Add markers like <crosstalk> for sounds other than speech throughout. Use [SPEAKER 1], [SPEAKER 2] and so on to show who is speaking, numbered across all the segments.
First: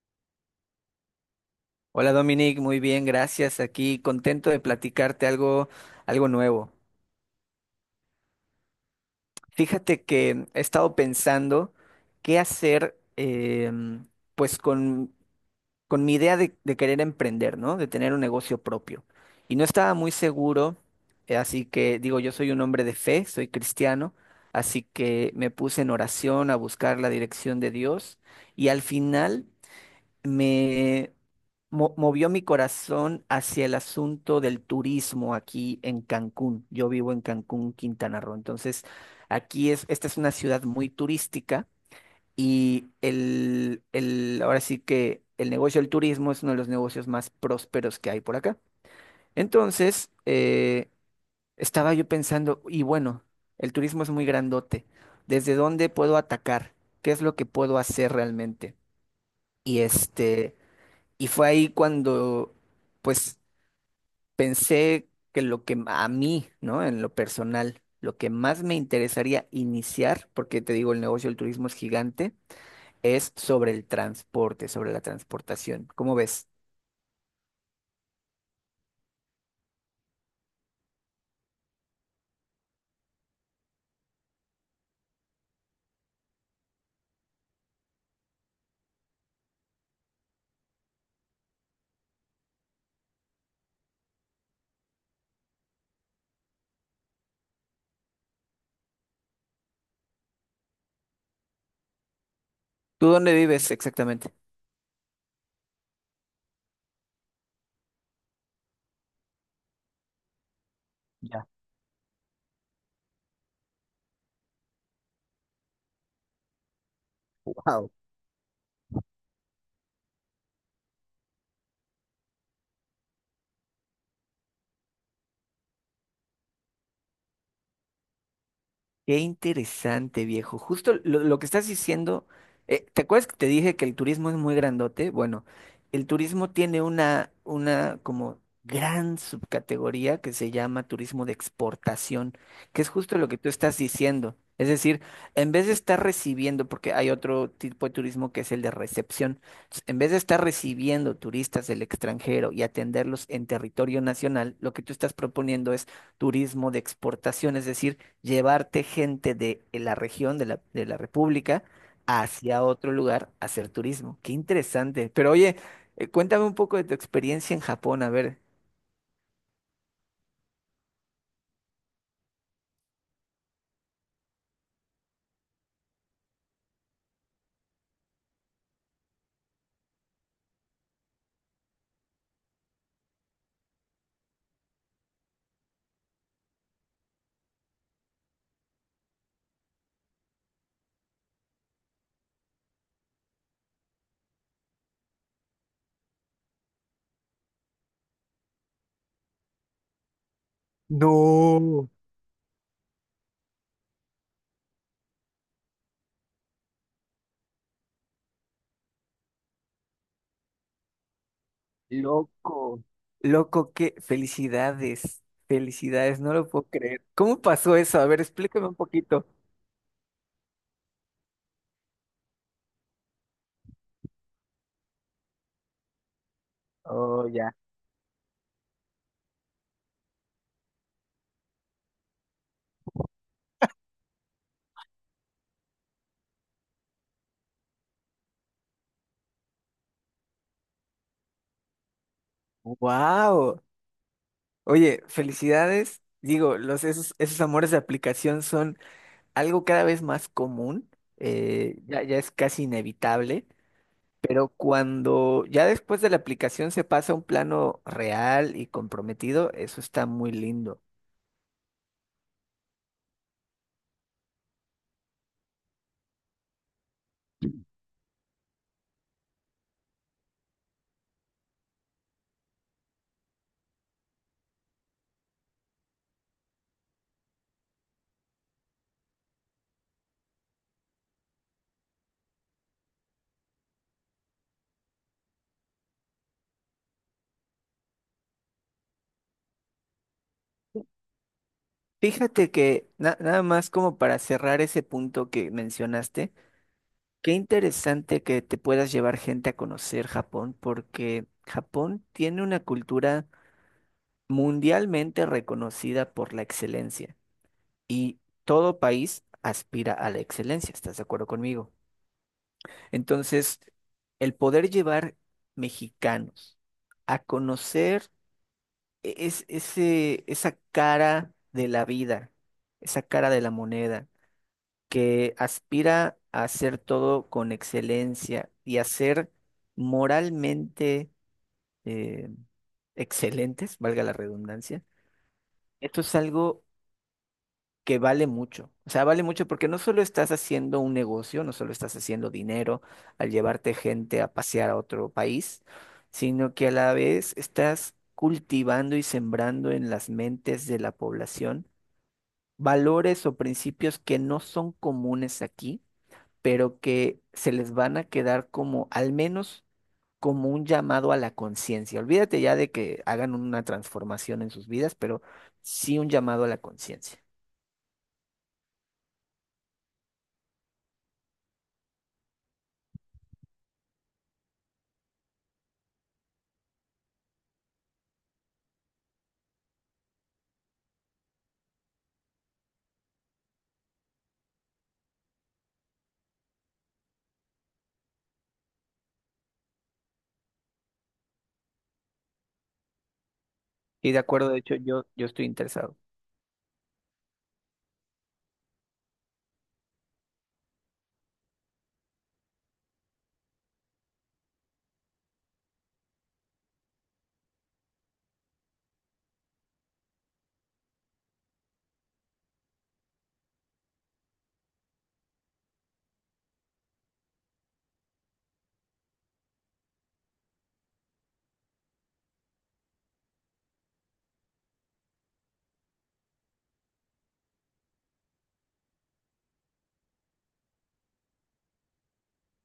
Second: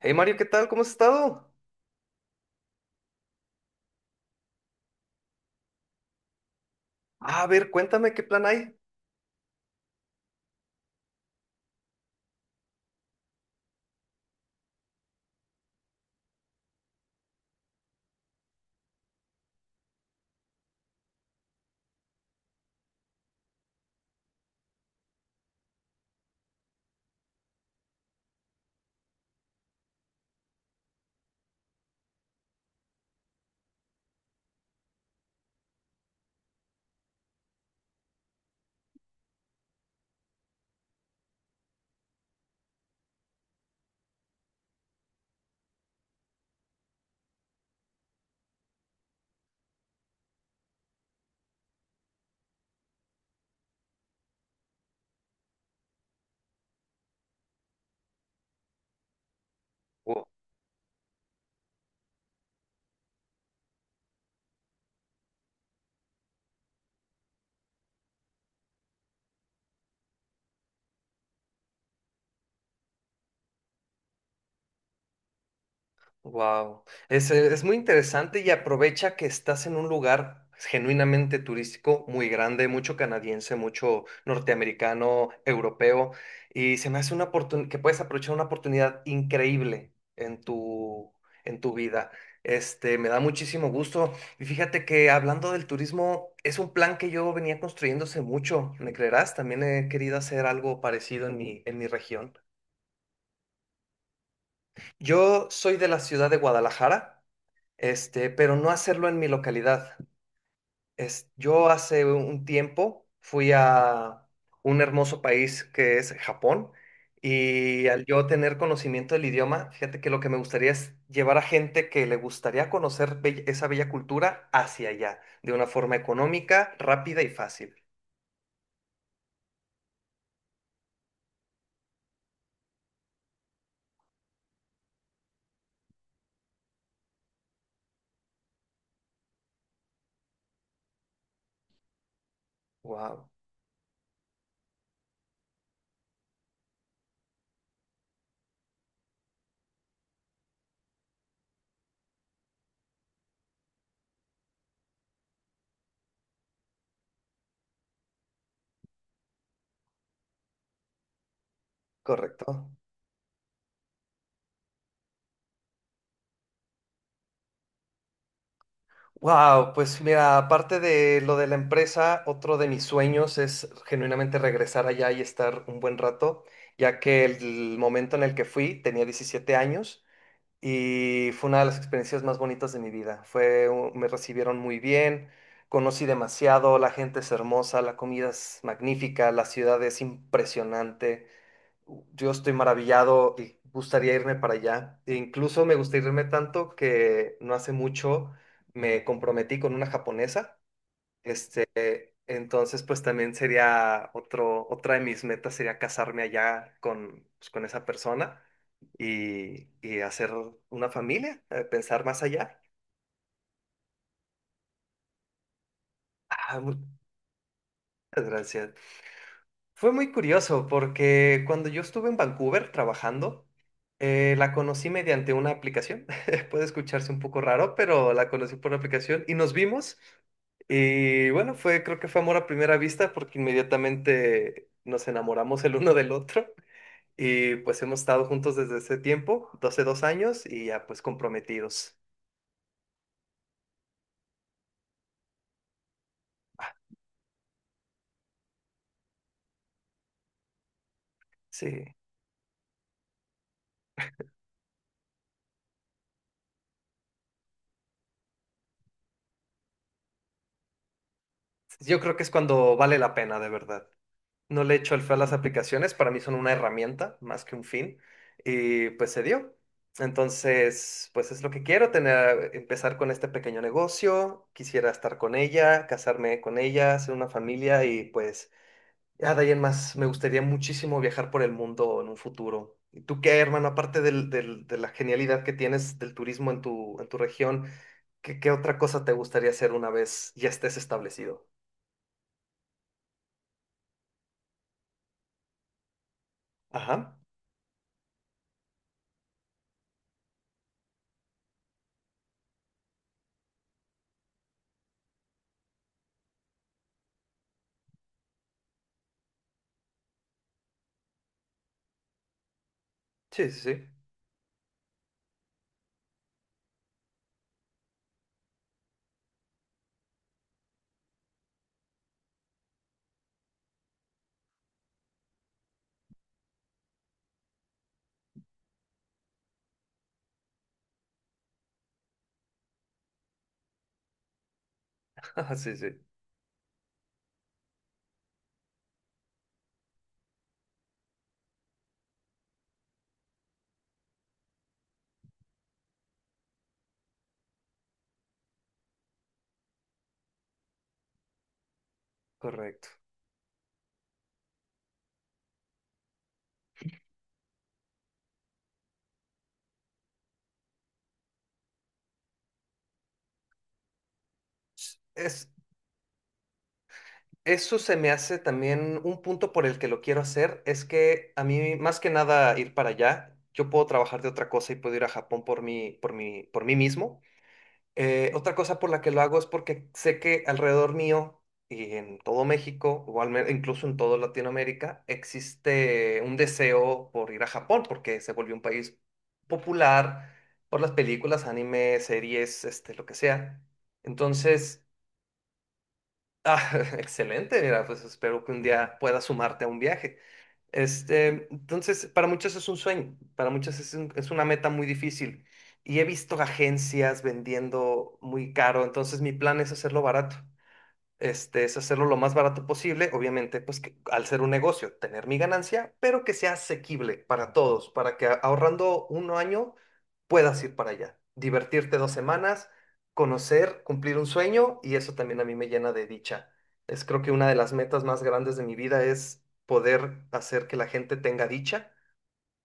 [SPEAKER 1] Hey Mario, ¿qué tal? ¿Cómo has estado?
[SPEAKER 2] Hola Dominic, muy bien, gracias. Aquí contento de platicarte algo, algo nuevo.
[SPEAKER 1] A ver, cuéntame qué plan hay.
[SPEAKER 2] Fíjate que he estado pensando qué hacer, pues con mi idea de querer emprender, ¿no? De tener un negocio propio. Y no estaba muy seguro, así que digo, yo soy un hombre de fe, soy cristiano, así que me puse en oración a buscar la dirección de Dios y al final me movió mi corazón hacia el asunto del turismo aquí en Cancún. Yo vivo en Cancún, Quintana Roo. Entonces, esta es una ciudad muy turística ahora sí que el negocio del turismo es uno de los negocios más prósperos que hay por acá. Entonces, estaba yo pensando, y bueno, el turismo es muy grandote. ¿Desde dónde puedo atacar? ¿Qué es lo que puedo hacer realmente? Y
[SPEAKER 1] O,
[SPEAKER 2] este... Y fue ahí cuando, pues, pensé que lo que a mí, ¿no? En lo personal, lo que más me interesaría iniciar, porque te digo, el negocio del turismo es gigante, es sobre el transporte, sobre la transportación. ¿Cómo ves?
[SPEAKER 1] wow, es muy interesante y aprovecha que estás en un lugar genuinamente turístico muy grande, mucho canadiense, mucho norteamericano, europeo, y se me hace una oportunidad que puedes aprovechar una oportunidad increíble en tu vida. Este, me da muchísimo gusto. Y fíjate que hablando del turismo, es un plan que yo venía construyéndose mucho, ¿me creerás? También he querido hacer algo parecido en mi región.
[SPEAKER 2] ¿Tú dónde vives exactamente?
[SPEAKER 1] Yo soy de la ciudad de Guadalajara, este, pero no hacerlo en mi localidad. Es,
[SPEAKER 2] Ya.
[SPEAKER 1] yo hace un tiempo fui a un hermoso país que es Japón y
[SPEAKER 2] Wow.
[SPEAKER 1] al yo tener conocimiento del idioma, fíjate que lo que me gustaría es llevar a gente que le gustaría conocer esa bella cultura hacia allá, de una forma económica, rápida y fácil.
[SPEAKER 2] Qué interesante, viejo. Justo lo que estás diciendo, ¿te acuerdas que te dije que el turismo es muy grandote? Bueno, el turismo tiene una como gran subcategoría que se llama turismo de exportación, que es justo lo
[SPEAKER 1] Wow,
[SPEAKER 2] que tú estás diciendo. Es decir, en vez de estar recibiendo, porque hay otro tipo de turismo que es el de recepción, entonces, en vez de estar recibiendo turistas del extranjero y atenderlos en territorio nacional, lo que tú estás proponiendo es turismo de exportación, es decir, llevarte gente de la región, de la República, hacia
[SPEAKER 1] correcto.
[SPEAKER 2] otro lugar a hacer turismo. Qué interesante. Pero oye, cuéntame un poco de tu experiencia en Japón. A ver,
[SPEAKER 1] Wow, pues mira, aparte de lo de la empresa, otro de mis sueños es genuinamente regresar allá y estar un buen rato, ya que el momento en el que fui tenía 17 años y fue una de las experiencias más bonitas de mi vida. Fue, me recibieron muy bien, conocí demasiado, la gente es hermosa, la comida es magnífica, la ciudad es impresionante. Yo estoy maravillado y gustaría irme para allá. E incluso me gusta irme tanto que no hace mucho me comprometí con una japonesa. Este, entonces, pues también sería otra de mis metas, sería casarme allá con, pues, con esa persona y hacer una familia, pensar más allá.
[SPEAKER 2] loco, qué felicidades. Felicidades, no lo
[SPEAKER 1] Ah,
[SPEAKER 2] puedo
[SPEAKER 1] muchas
[SPEAKER 2] creer. ¿Cómo pasó eso? A ver, explícame
[SPEAKER 1] gracias.
[SPEAKER 2] un poquito.
[SPEAKER 1] Fue muy curioso porque cuando yo estuve en Vancouver trabajando, la conocí mediante una aplicación. <laughs> Puede escucharse un
[SPEAKER 2] Oh,
[SPEAKER 1] poco
[SPEAKER 2] ya.
[SPEAKER 1] raro, pero la conocí por una aplicación y nos vimos. Y bueno, fue, creo que fue amor a primera vista porque inmediatamente nos enamoramos el uno del otro y pues hemos estado juntos desde ese tiempo, 12 dos años, y ya, pues, comprometidos.
[SPEAKER 2] Wow. Oye, felicidades. Digo, esos amores de aplicación son algo cada vez más común.
[SPEAKER 1] Sí,
[SPEAKER 2] Ya es casi inevitable. Pero cuando ya después de la aplicación se pasa a un plano real y comprometido, eso está muy lindo.
[SPEAKER 1] yo creo que es cuando vale la pena de verdad. No le echo el feo a las aplicaciones, para mí son una herramienta más que un fin, y pues se dio. Entonces, pues es lo que quiero, tener, empezar con este pequeño negocio, quisiera estar con ella, casarme con ella, hacer una familia y pues ya de ahí en más, me gustaría muchísimo viajar por el mundo en un futuro. ¿Y tú qué, hermano, aparte de la genialidad que tienes del turismo en tu región, qué otra cosa te gustaría hacer una vez ya estés establecido?
[SPEAKER 2] Fíjate que nada más como para cerrar ese punto que mencionaste,
[SPEAKER 1] Ajá,
[SPEAKER 2] qué interesante que te puedas llevar gente a conocer Japón, porque Japón tiene una cultura mundialmente reconocida por la excelencia y todo país aspira a la excelencia, ¿estás de acuerdo conmigo?
[SPEAKER 1] sí, sí,
[SPEAKER 2] Entonces,
[SPEAKER 1] sí.
[SPEAKER 2] el poder llevar mexicanos a conocer esa cara de la vida, esa cara de la moneda, que aspira a hacer todo con excelencia y a ser moralmente eh, excelentes, valga la redundancia,
[SPEAKER 1] <laughs> Ajá, sí, sí,
[SPEAKER 2] esto es algo que vale mucho. O sea, vale mucho porque no solo estás haciendo un negocio, no solo estás haciendo dinero al llevarte gente a pasear a otro país, sino que a la vez estás cultivando y sembrando en las mentes de la población
[SPEAKER 1] correcto.
[SPEAKER 2] valores o principios que no son comunes aquí, pero que se les van a quedar como, al menos, como un llamado a la conciencia. Olvídate ya de que hagan una transformación en sus vidas, pero
[SPEAKER 1] Es,
[SPEAKER 2] sí un llamado a la conciencia.
[SPEAKER 1] eso se me hace también un punto por el que lo quiero hacer, es que a mí más que nada ir para allá, yo puedo trabajar de otra cosa y puedo ir a Japón por mí, por mí mismo. Otra cosa por la que lo hago es porque sé que alrededor mío y en todo México, o al menos incluso en toda Latinoamérica, existe un deseo por ir a Japón porque se volvió un país popular por las películas, anime, series, este, lo que sea.
[SPEAKER 2] Y de acuerdo, de hecho,
[SPEAKER 1] Entonces…
[SPEAKER 2] yo estoy interesado.
[SPEAKER 1] Ah, <laughs> excelente, mira, pues espero que un día puedas sumarte a un viaje. Este, entonces, para muchos es un sueño, para muchos es es una meta muy difícil. Y he visto agencias vendiendo muy caro, entonces mi plan es hacerlo barato. Este, es hacerlo lo más barato posible, obviamente, pues que, al ser un negocio, tener mi ganancia, pero que sea asequible para todos, para que ahorrando un año puedas ir para allá, divertirte dos semanas, conocer, cumplir un sueño y eso también a mí me llena de dicha. Es, creo que una de las metas más grandes de mi vida es poder hacer que la gente tenga dicha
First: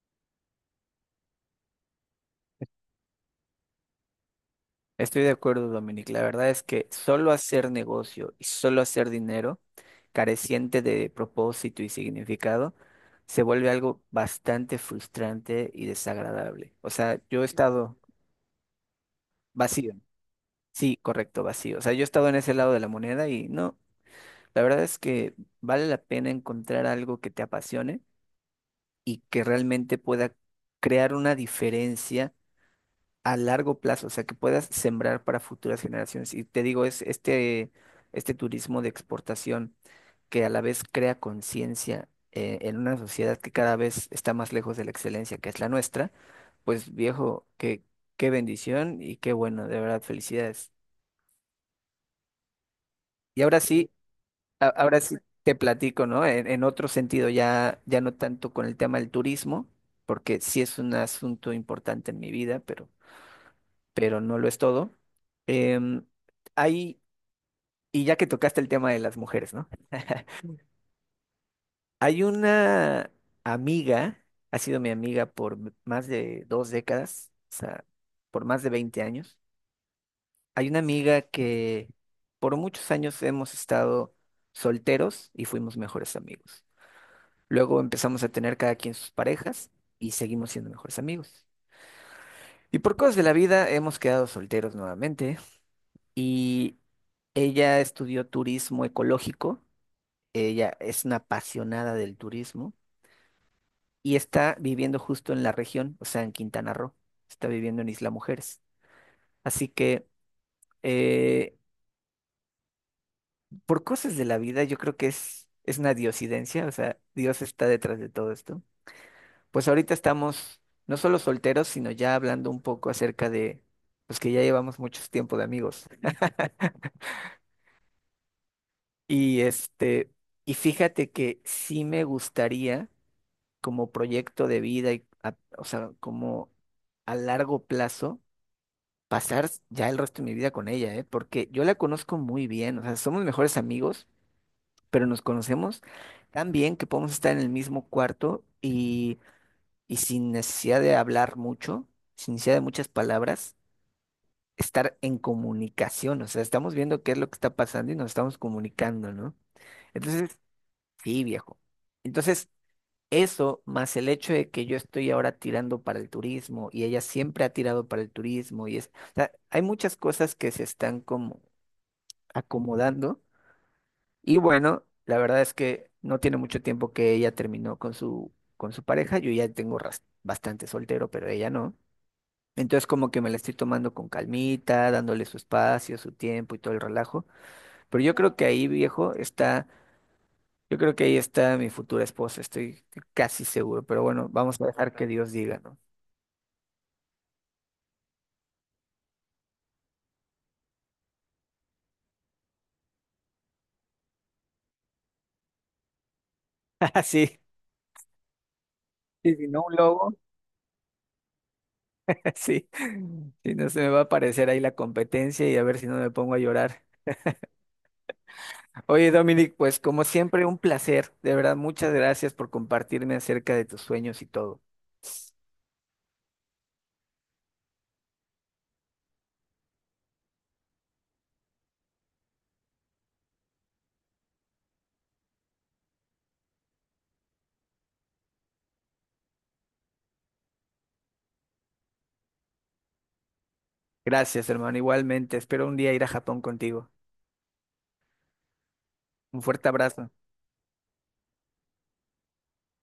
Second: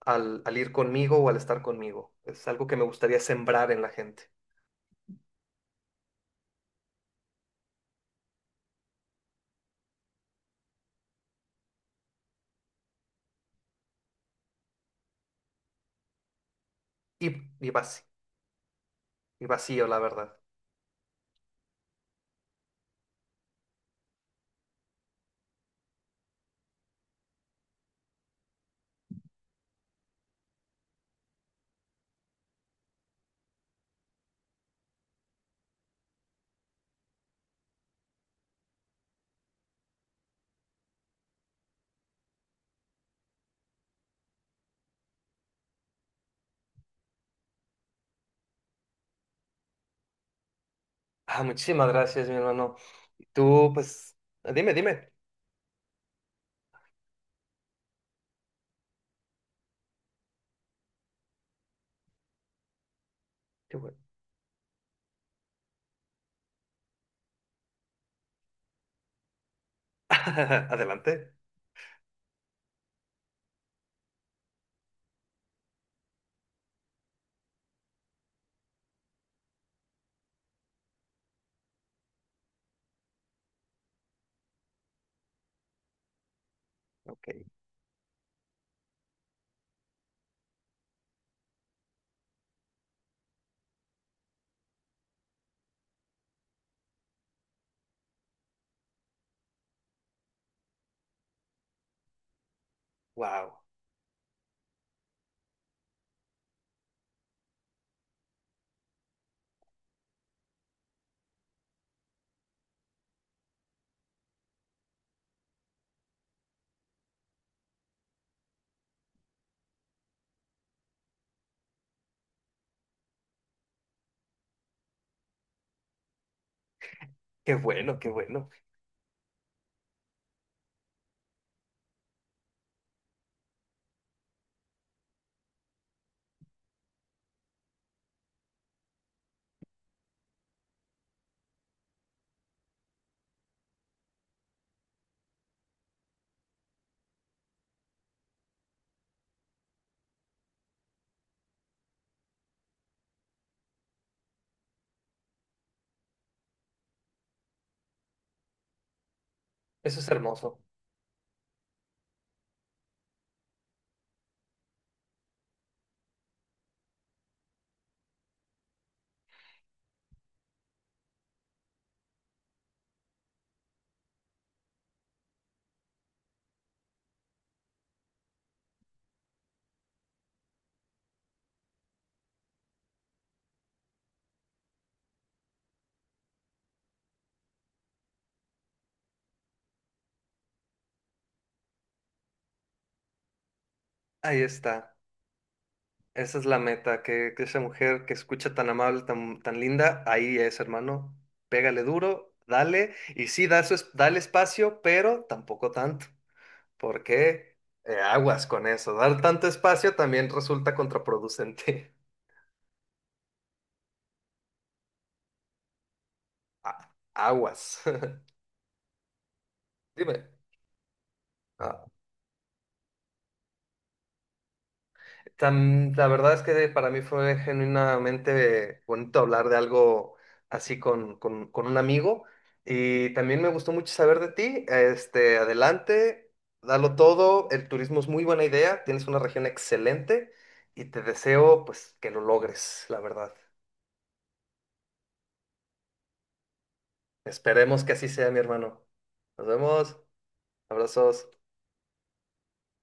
[SPEAKER 1] al, al ir conmigo o al estar conmigo. Es algo que me gustaría sembrar en la gente.
[SPEAKER 2] Estoy de acuerdo, Dominic. La verdad es que solo hacer negocio y solo hacer dinero, careciente de propósito y significado, se vuelve algo bastante frustrante y desagradable. O sea,
[SPEAKER 1] Y,
[SPEAKER 2] yo he
[SPEAKER 1] y
[SPEAKER 2] estado
[SPEAKER 1] vac- y vacío,
[SPEAKER 2] vacío.
[SPEAKER 1] la verdad.
[SPEAKER 2] Sí, correcto, vacío. O sea, yo he estado en ese lado de la moneda y no, la verdad es que vale la pena encontrar algo que te apasione y que realmente pueda crear una diferencia a largo plazo, o sea, que puedas sembrar para futuras generaciones. Y te digo, este turismo de exportación que a la vez crea conciencia en una sociedad que cada vez está más lejos de la excelencia, que es la nuestra, pues viejo, qué, qué bendición y qué bueno, de verdad, felicidades.
[SPEAKER 1] Ah, muchísimas gracias, mi hermano. Y
[SPEAKER 2] Y ahora
[SPEAKER 1] tú,
[SPEAKER 2] sí,
[SPEAKER 1] pues, dime,
[SPEAKER 2] ahora
[SPEAKER 1] dime.
[SPEAKER 2] sí te platico, ¿no? En otro sentido, ya no tanto con el tema del turismo, porque sí es un asunto importante en mi vida,
[SPEAKER 1] Qué bueno.
[SPEAKER 2] pero no lo es todo. Em, hay y ya que tocaste el tema de las mujeres, ¿no?
[SPEAKER 1] <laughs> Adelante.
[SPEAKER 2] Hay una amiga, ha sido mi amiga por más de 2 décadas, o sea, por más de 20 años. Hay una amiga que por muchos años hemos estado solteros y fuimos mejores amigos.
[SPEAKER 1] Ok.
[SPEAKER 2] Luego empezamos a tener cada quien sus parejas y seguimos siendo mejores amigos. Y por cosas de la vida hemos quedado solteros nuevamente y ella estudió turismo ecológico. Ella es una apasionada del turismo
[SPEAKER 1] Wow.
[SPEAKER 2] y está viviendo justo en la región, o sea, en Quintana Roo, está viviendo en Isla Mujeres. Así que, eh, por cosas de la vida, yo creo que es una diosidencia, o sea, Dios está detrás de todo esto. Pues ahorita estamos no solo solteros, sino ya hablando un poco acerca de, pues que ya llevamos mucho tiempo de amigos.
[SPEAKER 1] Qué bueno, qué bueno.
[SPEAKER 2] Y este, y fíjate que sí me gustaría como proyecto de vida o sea, como a largo plazo pasar ya el resto de mi vida con ella, ¿eh? Porque yo la conozco muy bien, o sea, somos mejores amigos, pero nos conocemos tan bien que podemos estar en el mismo cuarto y sin necesidad de hablar mucho, sin necesidad de muchas palabras, estar en comunicación, o sea, estamos viendo qué es lo que está pasando y nos estamos comunicando, ¿no?
[SPEAKER 1] Eso es
[SPEAKER 2] Entonces,
[SPEAKER 1] hermoso.
[SPEAKER 2] sí, viejo. Entonces, eso, más el hecho de que yo estoy ahora tirando para el turismo y ella siempre ha tirado para el turismo y es, o sea, hay muchas cosas que se están como acomodando y bueno, la verdad es que no tiene mucho tiempo que ella terminó con su pareja, yo ya tengo bastante soltero, pero ella no. Entonces como que me la estoy tomando con calmita, dándole su espacio, su tiempo y todo el relajo, pero yo creo que ahí, viejo, está yo creo que ahí está mi futura esposa, estoy casi seguro, pero bueno,
[SPEAKER 1] Ahí
[SPEAKER 2] vamos a dejar
[SPEAKER 1] está.
[SPEAKER 2] que Dios diga, ¿no?
[SPEAKER 1] Esa es la meta, que esa mujer que escucha tan amable, tan, tan linda, ahí es, hermano. Pégale duro, dale. Y sí, da dale espacio, pero tampoco tanto.
[SPEAKER 2] <laughs> Sí,
[SPEAKER 1] Porque aguas con eso. Dar
[SPEAKER 2] sí,
[SPEAKER 1] tanto
[SPEAKER 2] si no un
[SPEAKER 1] espacio
[SPEAKER 2] lobo,
[SPEAKER 1] también resulta contraproducente.
[SPEAKER 2] <laughs> sí, si no se me va a aparecer ahí la competencia y a ver si no me pongo a
[SPEAKER 1] <laughs>
[SPEAKER 2] llorar.
[SPEAKER 1] Aguas.
[SPEAKER 2] Oye, Dominic, pues
[SPEAKER 1] <laughs>
[SPEAKER 2] como
[SPEAKER 1] Dime.
[SPEAKER 2] siempre, un placer, de verdad, muchas gracias por compartirme acerca de tus sueños y todo.
[SPEAKER 1] La verdad es que para mí fue genuinamente bonito hablar de algo así con un amigo y también me gustó mucho saber de ti. Este, adelante, dalo todo, el turismo es muy buena idea, tienes una región excelente y te deseo, pues, que lo logres, la verdad.
[SPEAKER 2] Gracias, hermano, igualmente, espero un día ir a Japón contigo.
[SPEAKER 1] Esperemos que así sea, mi hermano.
[SPEAKER 2] Un
[SPEAKER 1] Nos
[SPEAKER 2] fuerte
[SPEAKER 1] vemos,
[SPEAKER 2] abrazo.
[SPEAKER 1] abrazos.